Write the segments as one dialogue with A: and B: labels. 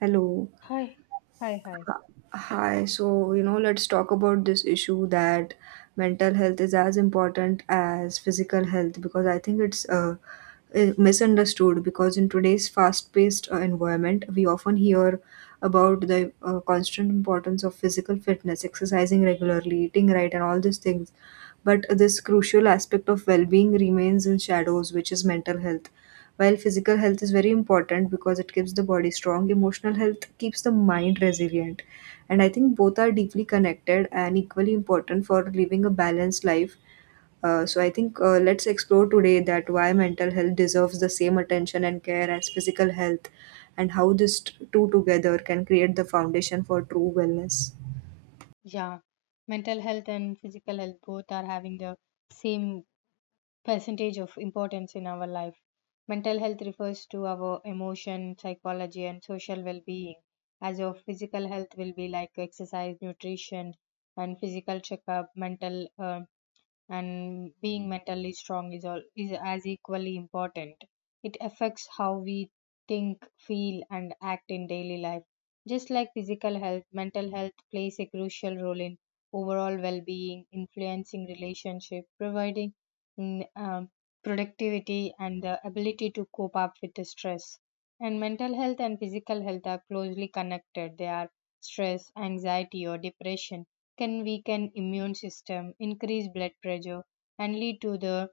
A: Hello.
B: Hi, hi, hi.
A: Hi. So let's talk about this issue that mental health is as important as physical health because I think it's misunderstood because in today's fast-paced environment, we often hear about the constant importance of physical fitness, exercising regularly, eating right, and all these things. But this crucial aspect of well-being remains in shadows, which is mental health. While physical health is very important because it keeps the body strong, emotional health keeps the mind resilient. And I think both are deeply connected and equally important for living a balanced life. So I think let's explore today that why mental health deserves the same attention and care as physical health and how these two together can create the foundation for true wellness.
B: Yeah, mental health and physical health both are having the same percentage of importance in our life. Mental health refers to our emotion, psychology, and social well being, as of physical health will be like exercise, nutrition, and physical checkup, mental and being mentally strong is all is as equally important. It affects how we think, feel, and act in daily life. Just like physical health, mental health plays a crucial role in overall well-being, influencing relationship, providing mm, um, productivity and the ability to cope up with the stress. And mental health and physical health are closely connected. They are stress, anxiety, or depression can weaken immune system, increase blood pressure, and lead to the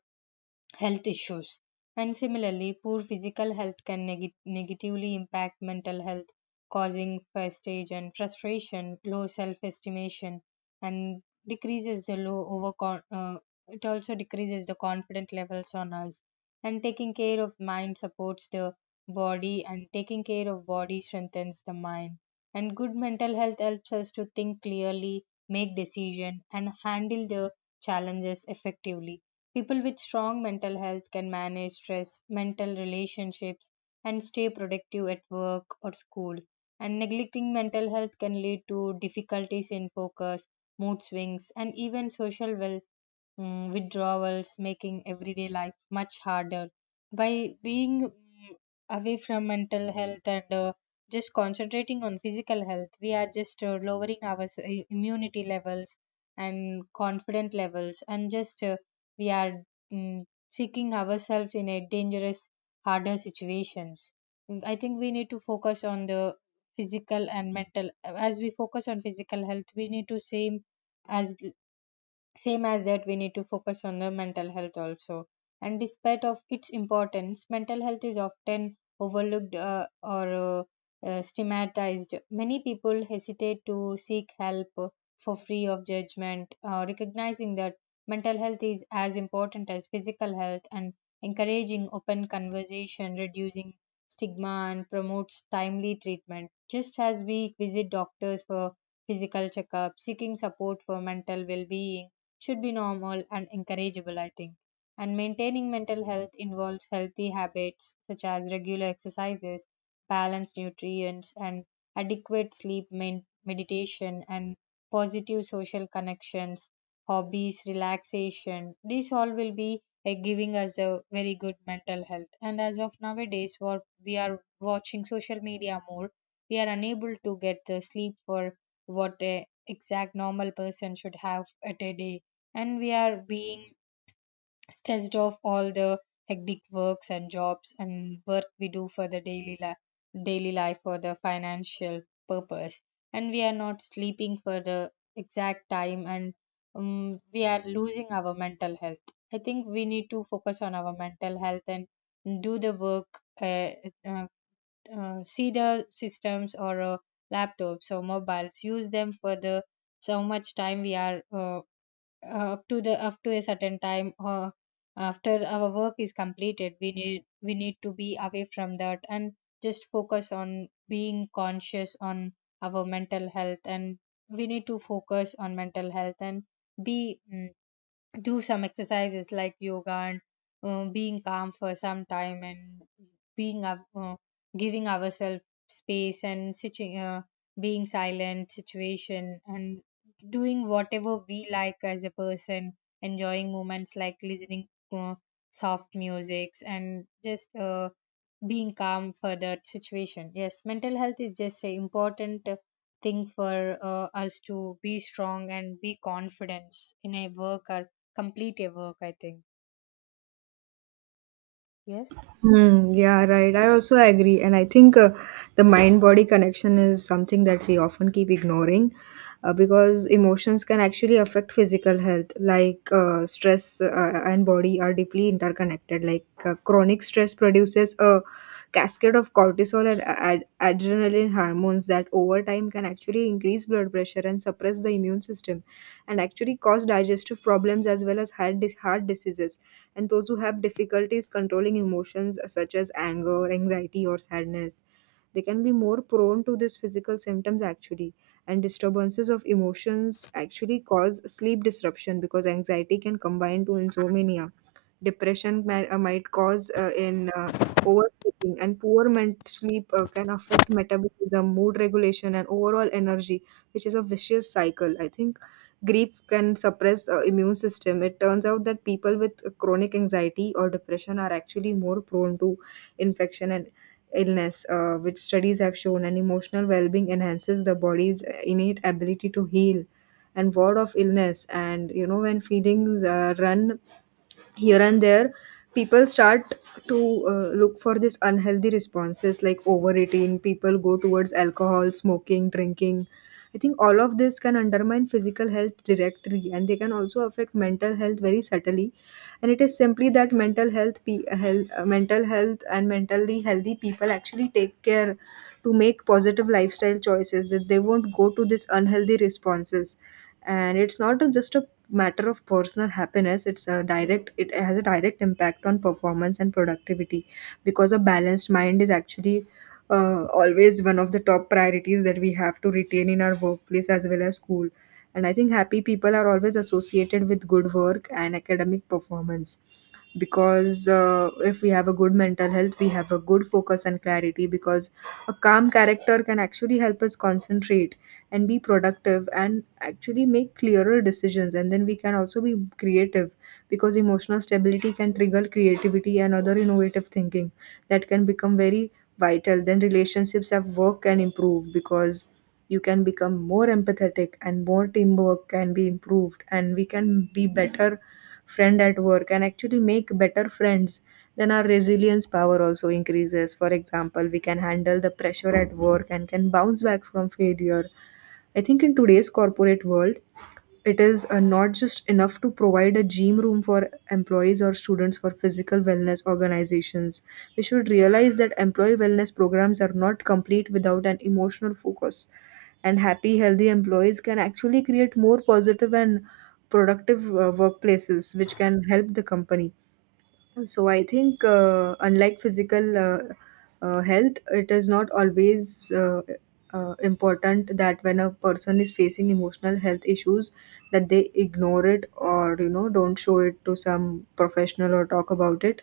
B: health issues. And similarly, poor physical health can negatively impact mental health, causing fatigue and frustration, low self estimation, and decreases the low over. It also decreases the confidence levels on us. And taking care of mind supports the body, and taking care of body strengthens the mind. And good mental health helps us to think clearly, make decision, and handle the challenges effectively. People with strong mental health can manage stress, mental relationships, and stay productive at work or school. And neglecting mental health can lead to difficulties in focus, mood swings, and even social withdrawals, making everyday life much harder. By being away from mental health and just concentrating on physical health, we are just lowering our immunity levels and confident levels, and just we are mm, seeking ourselves in a dangerous, harder situations. I think we need to focus on the physical and mental. As we focus on physical health, we need to as same as that we need to focus on the mental health also. And despite of its importance, mental health is often overlooked or stigmatized. Many people hesitate to seek help for free of judgment. Recognizing that mental health is as important as physical health, and encouraging open conversation, reducing stigma, and promotes timely treatment. Just as we visit doctors for physical checkup, seeking support for mental well-being should be normal and encourageable, I think. And maintaining mental health involves healthy habits such as regular exercises, balanced nutrients, and adequate sleep, main meditation, and positive social connections, hobbies, relaxation. These all will be giving us a very good mental health. And as of nowadays, what we are watching social media more, we are unable to get the sleep for what a exact normal person should have at a day. And we are being stressed of all the hectic works and jobs and work we do for the daily life, daily life for the financial purpose. And we are not sleeping for the exact time and we are losing our mental health. I think we need to focus on our mental health and do the work. uh, uh, See the systems or laptops or mobiles, use them for the so much time. We are up to the up to a certain time, or after our work is completed, we need to be away from that and just focus on being conscious on our mental health. And we need to focus on mental health and be mm, do some exercises like yoga, and being calm for some time, and being up, uh, giving ourselves space, and being silent situation, and doing whatever we like as a person, enjoying moments like listening to soft musics, and just being calm for that situation. Yes, mental health is just an important thing for us to be strong and be confident in a work or complete a work, I think. Yes,
A: Hmm, yeah, right. I also agree. And I think the mind body connection is something that we often keep ignoring because emotions can actually affect physical health. Like stress and body are deeply interconnected. Like chronic stress produces a cascade of cortisol and adrenaline hormones that over time can actually increase blood pressure and suppress the immune system and actually cause digestive problems as well as heart diseases, and those who have difficulties controlling emotions such as anger, anxiety, or sadness, they can be more prone to these physical symptoms actually. And disturbances of emotions actually cause sleep disruption because anxiety can combine to insomnia, depression might cause in oversleeping, and poor sleep can affect metabolism, mood regulation, and overall energy, which is a vicious cycle. I think grief can suppress immune system. It turns out that people with chronic anxiety or depression are actually more prone to infection and illness, which studies have shown, and emotional well being enhances the body's innate ability to heal and word of illness. And when feelings run here and there, people start to look for these unhealthy responses like overeating. People go towards alcohol, smoking, drinking. I think all of this can undermine physical health directly, and they can also affect mental health very subtly. And it is simply that mental health and mentally healthy people actually take care to make positive lifestyle choices, that they won't go to these unhealthy responses. And it's not just a matter of personal happiness. It has a direct impact on performance and productivity, because a balanced mind is actually always one of the top priorities that we have to retain in our workplace as well as school. And I think happy people are always associated with good work and academic performance, because if we have a good mental health, we have a good focus and clarity, because a calm character can actually help us concentrate and be productive and actually make clearer decisions. And then we can also be creative, because emotional stability can trigger creativity and other innovative thinking that can become very vital. Then relationships at work can improve, because you can become more empathetic and more teamwork can be improved, and we can be better friend at work and actually make better friends. Then our resilience power also increases. For example, we can handle the pressure at work and can bounce back from failure. I think in today's corporate world, it is not just enough to provide a gym room for employees or students for physical wellness organizations. We should realize that employee wellness programs are not complete without an emotional focus. And happy, healthy employees can actually create more positive and productive workplaces, which can help the company. So I think, unlike physical health, it is not always important that when a person is facing emotional health issues, that they ignore it, or don't show it to some professional or talk about it.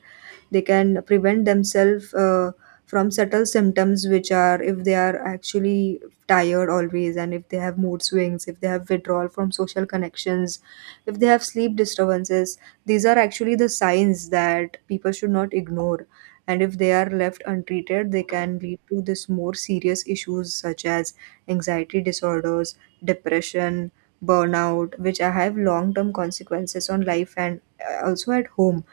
A: They can prevent themselves from subtle symptoms, which are if they are actually tired always, and if they have mood swings, if they have withdrawal from social connections, if they have sleep disturbances. These are actually the signs that people should not ignore, and if they are left untreated, they can lead to this more serious issues such as anxiety disorders, depression, burnout, which have long term consequences on life and also at home.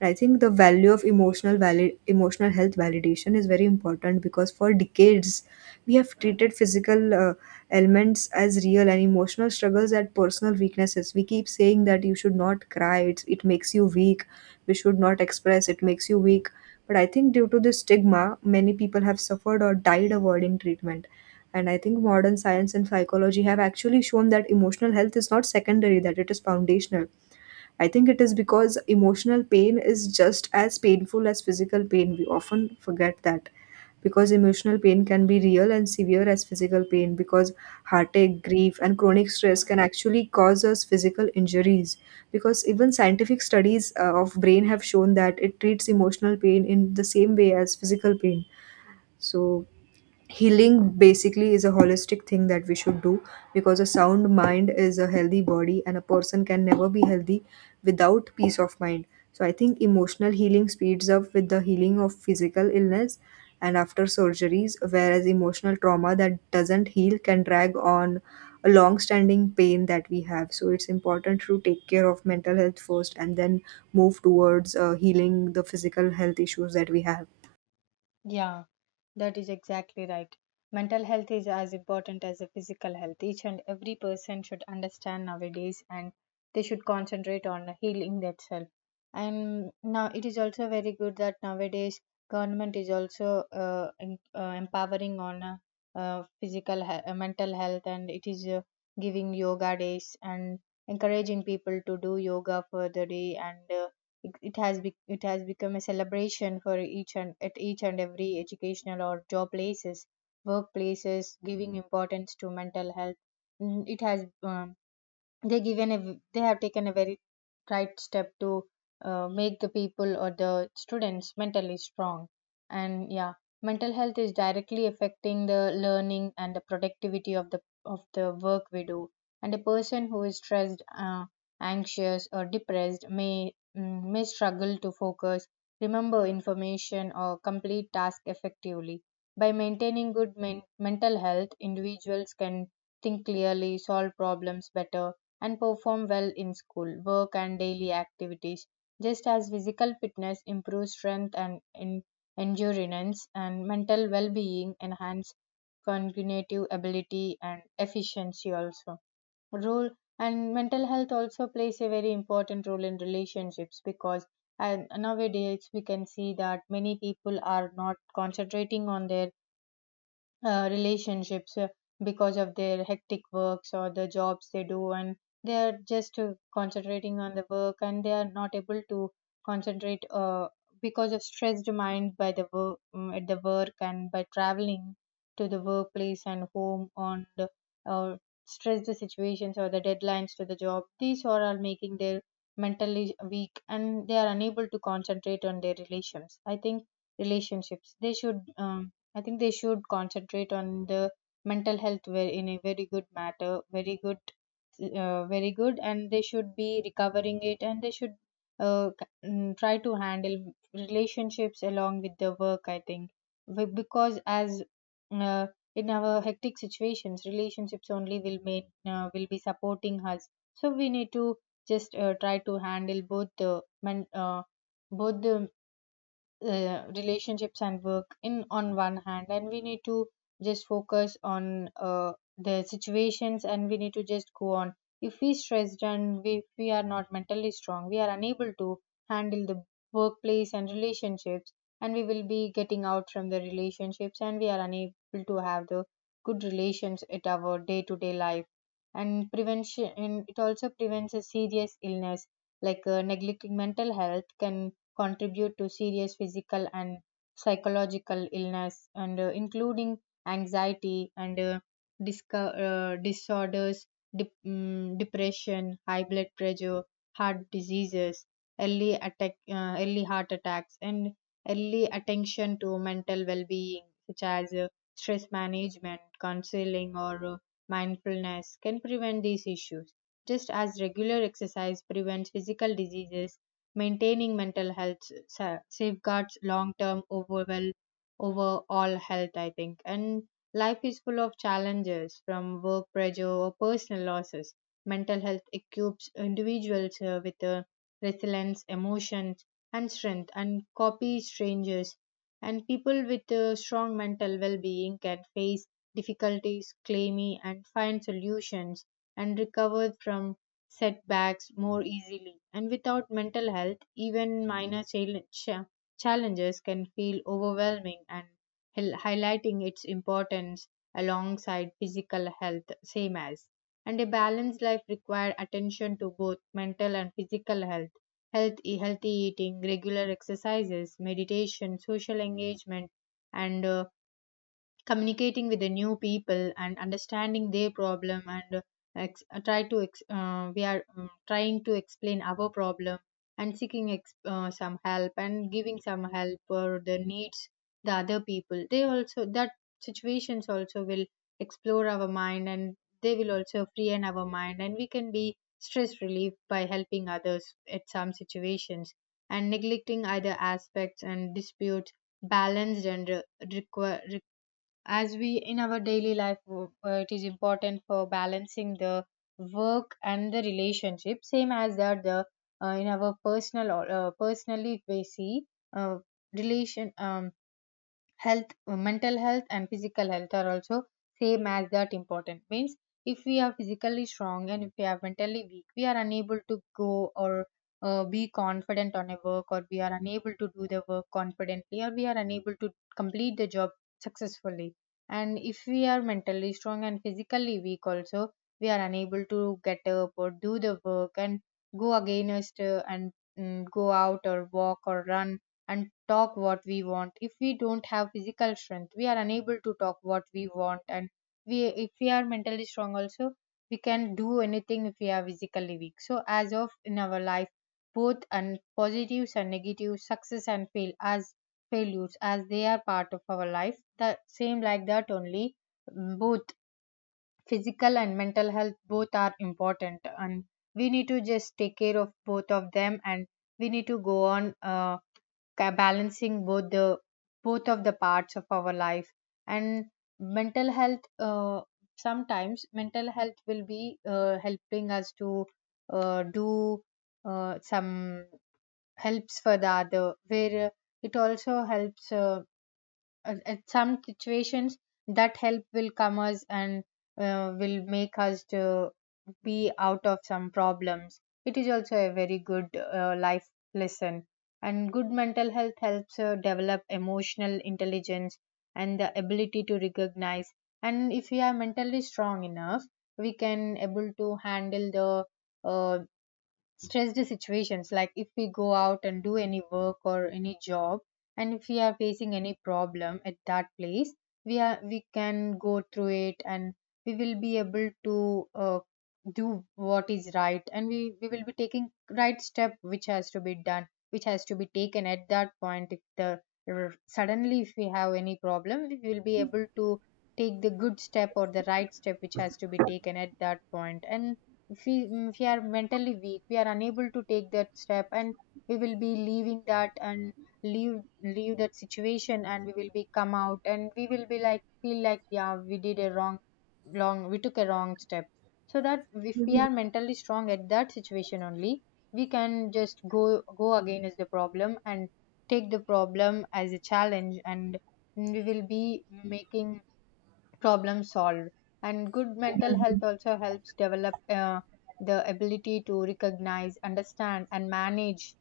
A: And I think the value of emotional health validation is very important, because for decades we have treated physical ailments as real and emotional struggles as personal weaknesses. We keep saying that you should not cry; it makes you weak. We should not express; it makes you weak. But I think due to this stigma, many people have suffered or died avoiding treatment. And I think modern science and psychology have actually shown that emotional health is not secondary; that it is foundational. I think it is because emotional pain is just as painful as physical pain. We often forget that, because emotional pain can be real and severe as physical pain, because heartache, grief, and chronic stress can actually cause us physical injuries. Because even scientific studies of brain have shown that it treats emotional pain in the same way as physical pain. So healing basically is a holistic thing that we should do, because a sound mind is a healthy body, and a person can never be healthy without peace of mind. So I think emotional healing speeds up with the healing of physical illness and after surgeries, whereas emotional trauma that doesn't heal can drag on a long standing pain that we have. So it's important to take care of mental health first, and then move towards healing the physical health issues that we have.
B: yeah. That is exactly right. Mental health is as important as the physical health. Each and every person should understand nowadays, and they should concentrate on healing themselves. And now it is also very good that nowadays government is also empowering on physical mental health. And it is giving yoga days and encouraging people to do yoga for the day. And it has become a celebration for each and at each and every educational or job places, workplaces, giving importance to mental health. It has they they have taken a very right step to make the people or the students mentally strong. And yeah, mental health is directly affecting the learning and the productivity of the work we do. And a person who is stressed, anxious, or depressed may struggle to focus, remember information, or complete task effectively. By maintaining good mental health, individuals can think clearly, solve problems better, and perform well in school, work, and daily activities. Just as physical fitness improves strength and endurance, and mental well being enhance cognitive ability and efficiency also role. And mental health also plays a very important role in relationships. Because and nowadays we can see that many people are not concentrating on their relationships because of their hectic works or the jobs they do. And they are just concentrating on the work, and they are not able to concentrate because of stressed mind by the work, at the work, and by traveling to the workplace and home on the uh, stressed situations or the deadlines to the job. These all are making their mentally weak, and they are unable to concentrate on their relations, I think. Relationships, they should I think they should concentrate on the mental health where in a very good matter, very good, and they should be recovering it. And they should try to handle relationships along with the work, I think. Because as, uh, in our hectic situations, relationships only will make will be supporting us. So we need to just try to handle both the relationships and work in on one hand. And we need to just focus on the situations, and we need to just go on. If we stressed, if we are not mentally strong, we are unable to handle the workplace and relationships. And we will be getting out from the relationships, and we are unable to have the good relations at our day to day life. And prevention, and it also prevents a serious illness. Like neglecting mental health can contribute to serious physical and psychological illness, and including anxiety and disorders, depression, high blood pressure, heart diseases, early attack, early heart attacks. And early attention to mental well-being, such as stress management counseling, or mindfulness can prevent these issues. Just as regular exercise prevents physical diseases, maintaining mental health safeguards long term overall health, I think. And life is full of challenges from work pressure or personal losses. Mental health equips individuals with resilience, emotions, and strength, and copy strangers. And people with strong mental well-being can face difficulties claimy, and find solutions, and recover from setbacks more easily. And without mental health, even minor challenges can feel overwhelming and highlighting its importance alongside physical health, same as. And a balanced life requires attention to both mental and physical health. Health, healthy eating, regular exercises, meditation, social engagement, and communicating with the new people and understanding their problem, and try to we are trying to explain our problem, and seeking some help, and giving some help for the needs, the other people. They also that situations also will explore our mind, and they will also free in our mind, and we can be stress relief by helping others at some situations. And neglecting other aspects and disputes balanced and require. As we in our daily life, it is important for balancing the work and the relationship, same as that the in our personal, or personally we see uh, relation health, mental health and physical health are also same as that important means. If we are physically strong and if we are mentally weak, we are unable to go or be confident on a work, or we are unable to do the work confidently, or we are unable to complete the job successfully. And if we are mentally strong and physically weak also, we are unable to get up or do the work, and go against and go out or walk or run and talk what we want. If we don't have physical strength, we are unable to talk what we want. And we, if we are mentally strong, also we can do anything if we are physically weak. So as of in our life, both and positives and negatives, success and fail as failures as they are part of our life. The same like that only both physical and mental health both are important, and we need to just take care of both of them, and we need to go on balancing both the both of the parts of our life. And mental health, sometimes mental health will be helping us to do some helps for the other, where it also helps at some situations that help will come us, and will make us to be out of some problems. It is also a very good life lesson. And good mental health helps develop emotional intelligence and the ability to recognize. And if we are mentally strong enough, we can able to handle the uh, stressed situations, like if we go out and do any work or any job, and if we are facing any problem at that place, we can go through it, and we will be able to uh, do what is right, and we will be taking right step which has to be done, which has to be taken at that point. If the suddenly if we have any problem, we will be able to take the good step or the right step which has to be taken at that point. And if we, if we are mentally weak, we are unable to take that step, and we will be leaving that, and leave leave that situation, and we will be come out, and we will be like feel like, yeah, we did a wrong, we took a wrong step. So that if we are mentally strong at that situation only, we can just go again as the problem and take the problem as a challenge, and we will be making problem solved. And good mental health also helps develop the ability to recognize, understand, and manage,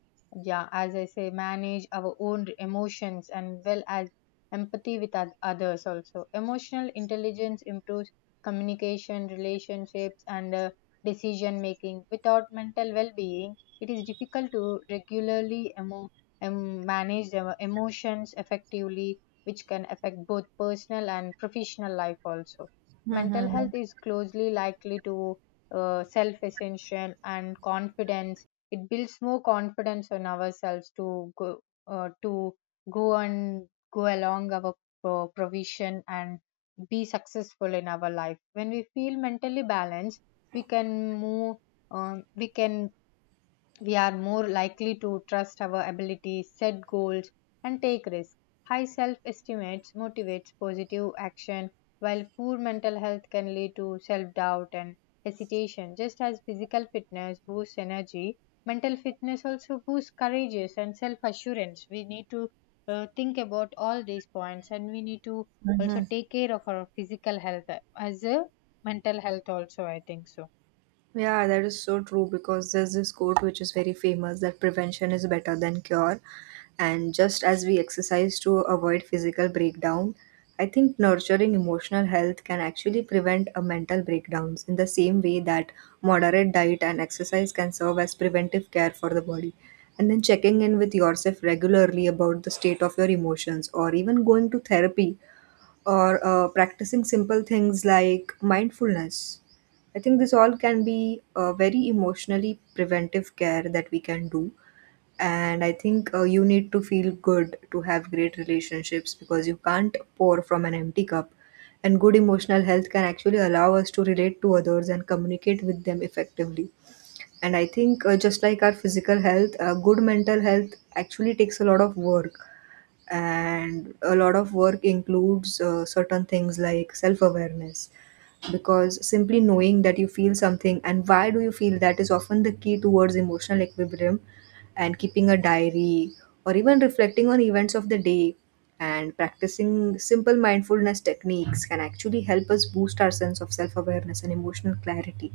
B: yeah, as I say, manage our own emotions and well as empathy with others also. Emotional intelligence improves communication, relationships, and decision making. Without mental well-being, it is difficult to regularly manage the emotions effectively, which can affect both personal and professional life also. Mental health
A: Hmm.
B: is closely likely to self ascension and confidence. It builds more confidence on ourselves to go, to go and go along our provision and be successful in our life. When we feel mentally balanced, we can move. Um, we can we are more likely to trust our abilities, set goals, and take risks. High self esteem motivates positive action, while poor mental health can lead to self doubt and hesitation. Just as physical fitness boosts energy, mental fitness also boosts courage and self assurance. We need to think about all these points, and we need to also take care of our physical health as a mental health, also, I think so.
A: Yeah, that is so true because there's this quote which is very famous that prevention is better than cure. And just as we exercise to avoid physical breakdown, I think nurturing emotional health can actually prevent a mental breakdowns in the same way that moderate diet and exercise can serve as preventive care for the body. And then checking in with yourself regularly about the state of your emotions, or even going to therapy, or practicing simple things like mindfulness. I think this all can be a very emotionally preventive care that we can do. And I think you need to feel good to have great relationships, because you can't pour from an empty cup. And good emotional health can actually allow us to relate to others and communicate with them effectively. And I think just like our physical health, good mental health actually takes a lot of work, and a lot of work includes certain things like self awareness, because simply knowing that you feel something and why do you feel that is often the key towards emotional equilibrium. And keeping a diary or even reflecting on events of the day and practicing simple mindfulness techniques can actually help us boost our sense of self awareness and emotional clarity.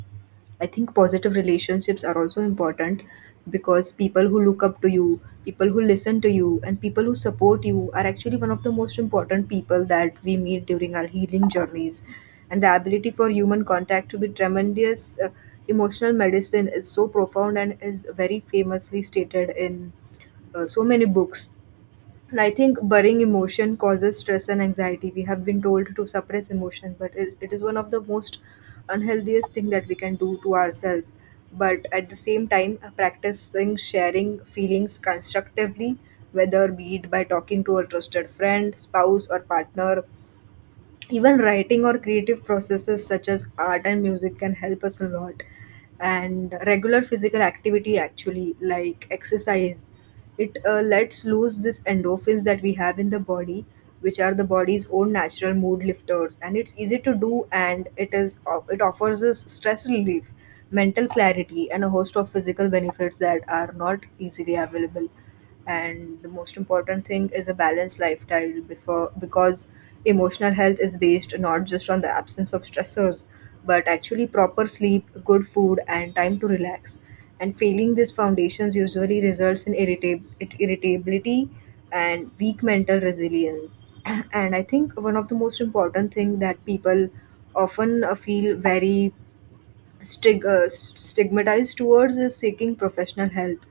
A: I think positive relationships are also important, because people who look up to you, people who listen to you, and people who support you are actually one of the most important people that we meet during our healing journeys. And the ability for human contact to be tremendous emotional medicine is so profound and is very famously stated in so many books. And I think burying emotion causes stress and anxiety. We have been told to suppress emotion, but it is one of the most unhealthiest thing that we can do to ourselves. But at the same time, practicing sharing feelings constructively, whether be it by talking to a trusted friend, spouse, or partner, even writing or creative processes such as art and music can help us a lot. And regular physical activity, actually like exercise, it lets loose this endorphins that we have in the body, which are the body's own natural mood lifters. And it's easy to do, and it offers us stress relief, mental clarity, and a host of physical benefits that are not easily available. And the most important thing is a balanced lifestyle before, because emotional health is based not just on the absence of stressors, but actually proper sleep, good food, and time to relax. And failing these foundations usually results in irritability and weak mental resilience. And I think one of the most important thing that people often feel very stigmatized towards is seeking professional help.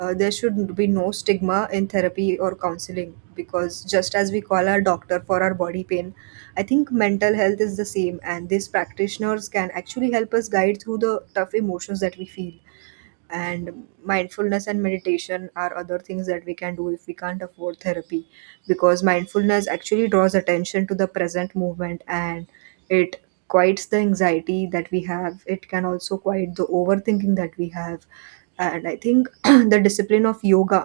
A: There should be no stigma in therapy or counseling, because just as we call our doctor for our body pain, I think mental health is the same, and these practitioners can actually help us guide through the tough emotions that we feel. And mindfulness and meditation are other things that we can do if we can't afford therapy, because mindfulness actually draws attention to the present movement, and it quiets the anxiety that we have. It can also quiet the overthinking that we have. And I think the discipline of yoga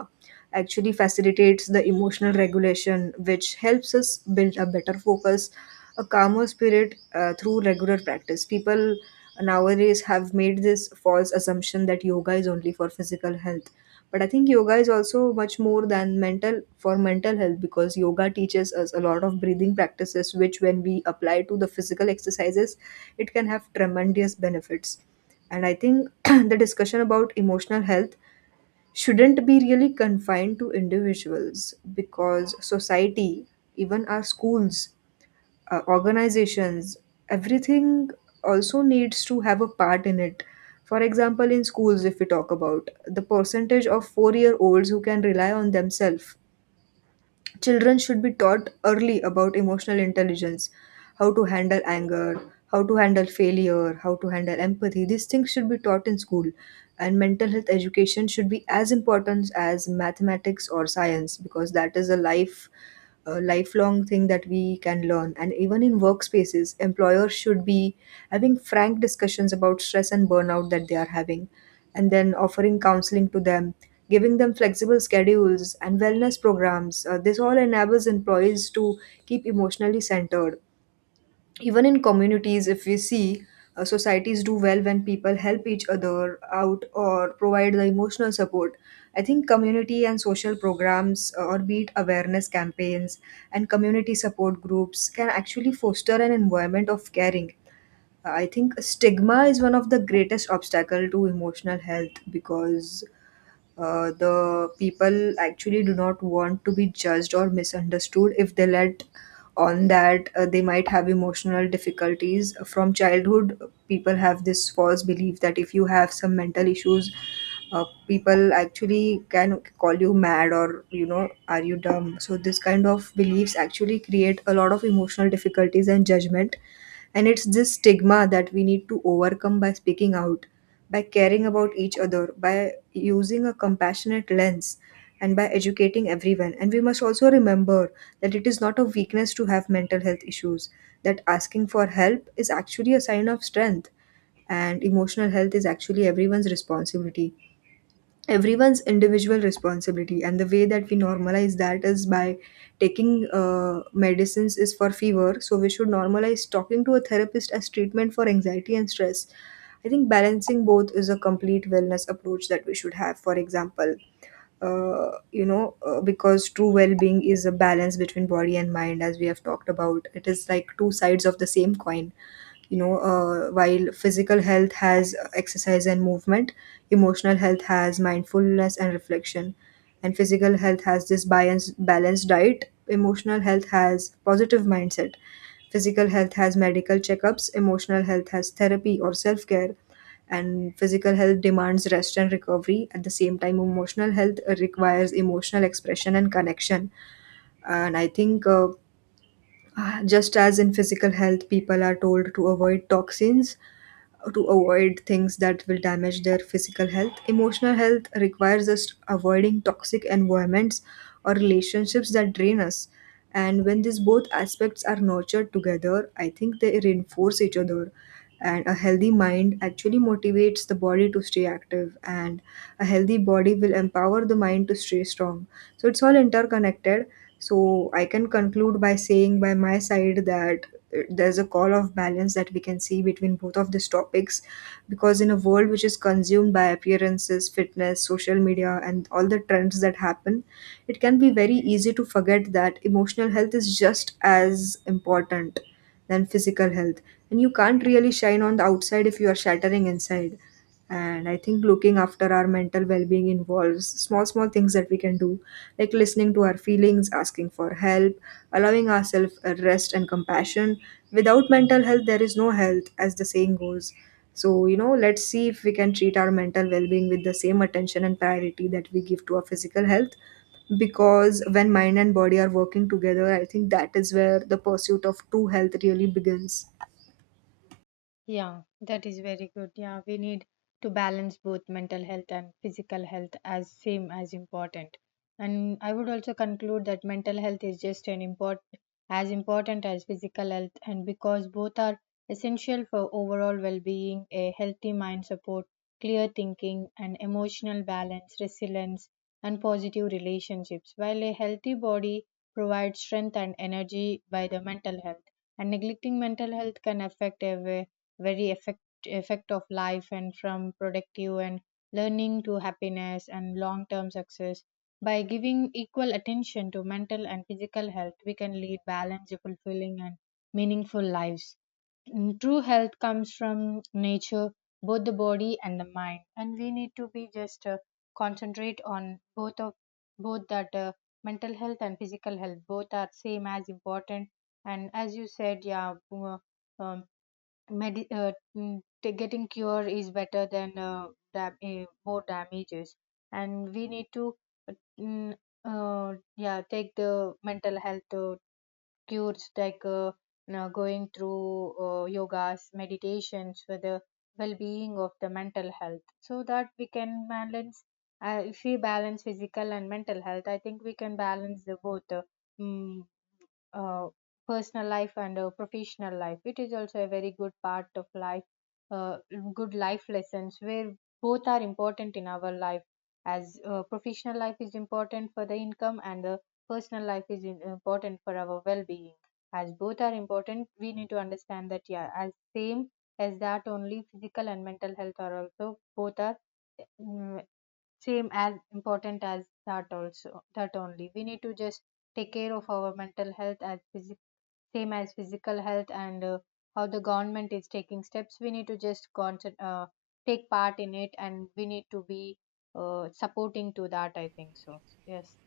A: actually facilitates the emotional regulation, which helps us build a better focus, a calmer spirit, through regular practice. People nowadays have made this false assumption that yoga is only for physical health, but I think yoga is also much more than mental for mental health, because yoga teaches us a lot of breathing practices which, when we apply to the physical exercises, it can have tremendous benefits. And I think the discussion about emotional health shouldn't be really confined to individuals, because society, even our schools, organizations, everything also needs to have a part in it. For example, in schools, if we talk about the percentage of 4-year-olds who can rely on themselves. Children should be taught early about emotional intelligence, how to handle anger, how to handle failure, how to handle empathy. These things should be taught in school. And mental health education should be as important as mathematics or science, because that is a lifelong thing that we can learn. And even in workspaces, employers should be having frank discussions about stress and burnout that they are having, and then offering counseling to them, giving them flexible schedules and wellness programs. This all enables employees to keep emotionally centered. Even in communities, if we see, societies do well when people help each other out or provide the emotional support. I think community and social programs, or be it awareness campaigns and community support groups, can actually foster an environment of caring. I think stigma is one of the greatest obstacle to emotional health, because the people actually do not want to be judged or misunderstood if they let on that they might have emotional difficulties from childhood. People have this false belief that if you have some mental issues, people actually can call you mad, or you know, are you dumb? So this kind of beliefs actually create a lot of emotional difficulties and judgment. And it's this stigma that we need to overcome by speaking out, by caring about each other, by using a compassionate lens, and by educating everyone. And we must also remember that it is not a weakness to have mental health issues, that asking for help is actually a sign of strength, and emotional health is actually everyone's individual responsibility. And the way that we normalize that is by taking medicines is for fever, so we should normalize talking to a therapist as treatment for anxiety and stress. I think balancing both is a complete wellness approach that we should have. For example, because true well-being is a balance between body and mind. As we have talked about, it is like two sides of the same coin. While physical health has exercise and movement, emotional health has mindfulness and reflection. And physical health has this balanced diet, emotional health has positive mindset. Physical health has medical checkups, emotional health has therapy or self care. And physical health demands rest and recovery, at the same time emotional health requires emotional expression and connection. And I think just as in physical health people are told to avoid toxins, to avoid things that will damage their physical health. Emotional health requires us avoiding toxic environments or relationships that drain us. And when these both aspects are nurtured together, I think they reinforce each other. And a healthy mind actually motivates the body to stay active, and a healthy body will empower the mind to stay strong. So it's all interconnected. So I can conclude by saying, by my side, that there's a call of balance that we can see between both of these topics, because in a world which is consumed by appearances, fitness, social media, and all the trends that happen, it can be very easy to forget that emotional health is just as important than physical health. And you can't really shine on the outside if you are shattering inside. And I think looking after our mental well-being involves small small things that we can do, like listening to our feelings, asking for help, allowing ourselves a rest and compassion. Without mental health there is no health, as the saying goes. So, you know, let's see if we can treat our mental well-being with the same attention and priority that we give to our physical health, because when mind and body are working together, I think that is where the pursuit of true health really begins.
B: Yeah, that is very good. Yeah, we need to balance both mental health and physical health as same as important. And I would also conclude that mental health is just an import as important as physical health, and because both are essential for overall well-being, a healthy mind support, clear thinking, and emotional balance, resilience, and positive relationships. While a healthy body provides strength and energy by the mental health, and neglecting mental health can affect a way very effect of life, and from productive and learning to happiness and long term success. By giving equal attention to mental and physical health, we can lead balanced, fulfilling, and meaningful lives. Mm, true health comes from nature, both the body and the mind, and we need to be just concentrate on both of both that, mental health and physical health both are same as important. And as you said, yeah, um, getting cure is better than more damages. And we need to uh, mm, yeah, take the mental health cures like, you know, going through yogas, meditations for the well-being of the mental health, so that we can balance. Uh, if we balance physical and mental health, I think we can balance the both. Mm, uh, Personal life and professional life, it is also a very good part of life, uh, good life lessons, where both are important in our life. As professional life is important for the income, and the personal life important for our well-being. As both are important, we need to understand that, yeah, as same as that only, physical and mental health are also both are, mm, same as important as that also, that only we need to just take care of our mental health as same as physical health. And how the government is taking steps, we need to just take part in it, and we need to be supporting to that, I think so. Yes,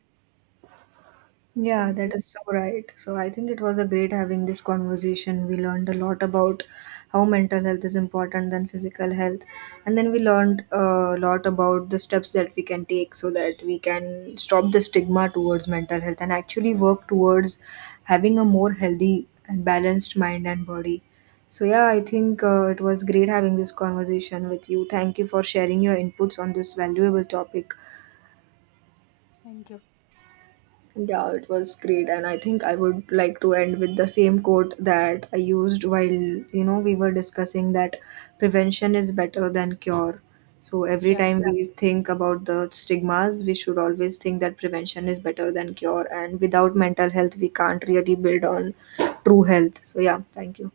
A: Yeah,
B: thank
A: that
B: you.
A: is so right. So I think it was a great having this conversation. We learned a lot about how mental health is important than physical health, and then we learned a lot about the steps that we can take so that we can stop the stigma towards mental health and actually work towards having a more healthy and balanced mind and body. So yeah, I think it was great having this conversation with you. Thank you for sharing your inputs on this valuable topic.
B: Thank you.
A: Yeah, it was great, and I think I would like to end with the same quote that I used while, you know, we were discussing, that prevention is better than cure. So every
B: Yeah,
A: time, Yeah. we think about the stigmas, we should always think that prevention is better than cure, and without mental health, we can't really build on true health. So yeah, thank you.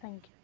B: thank you.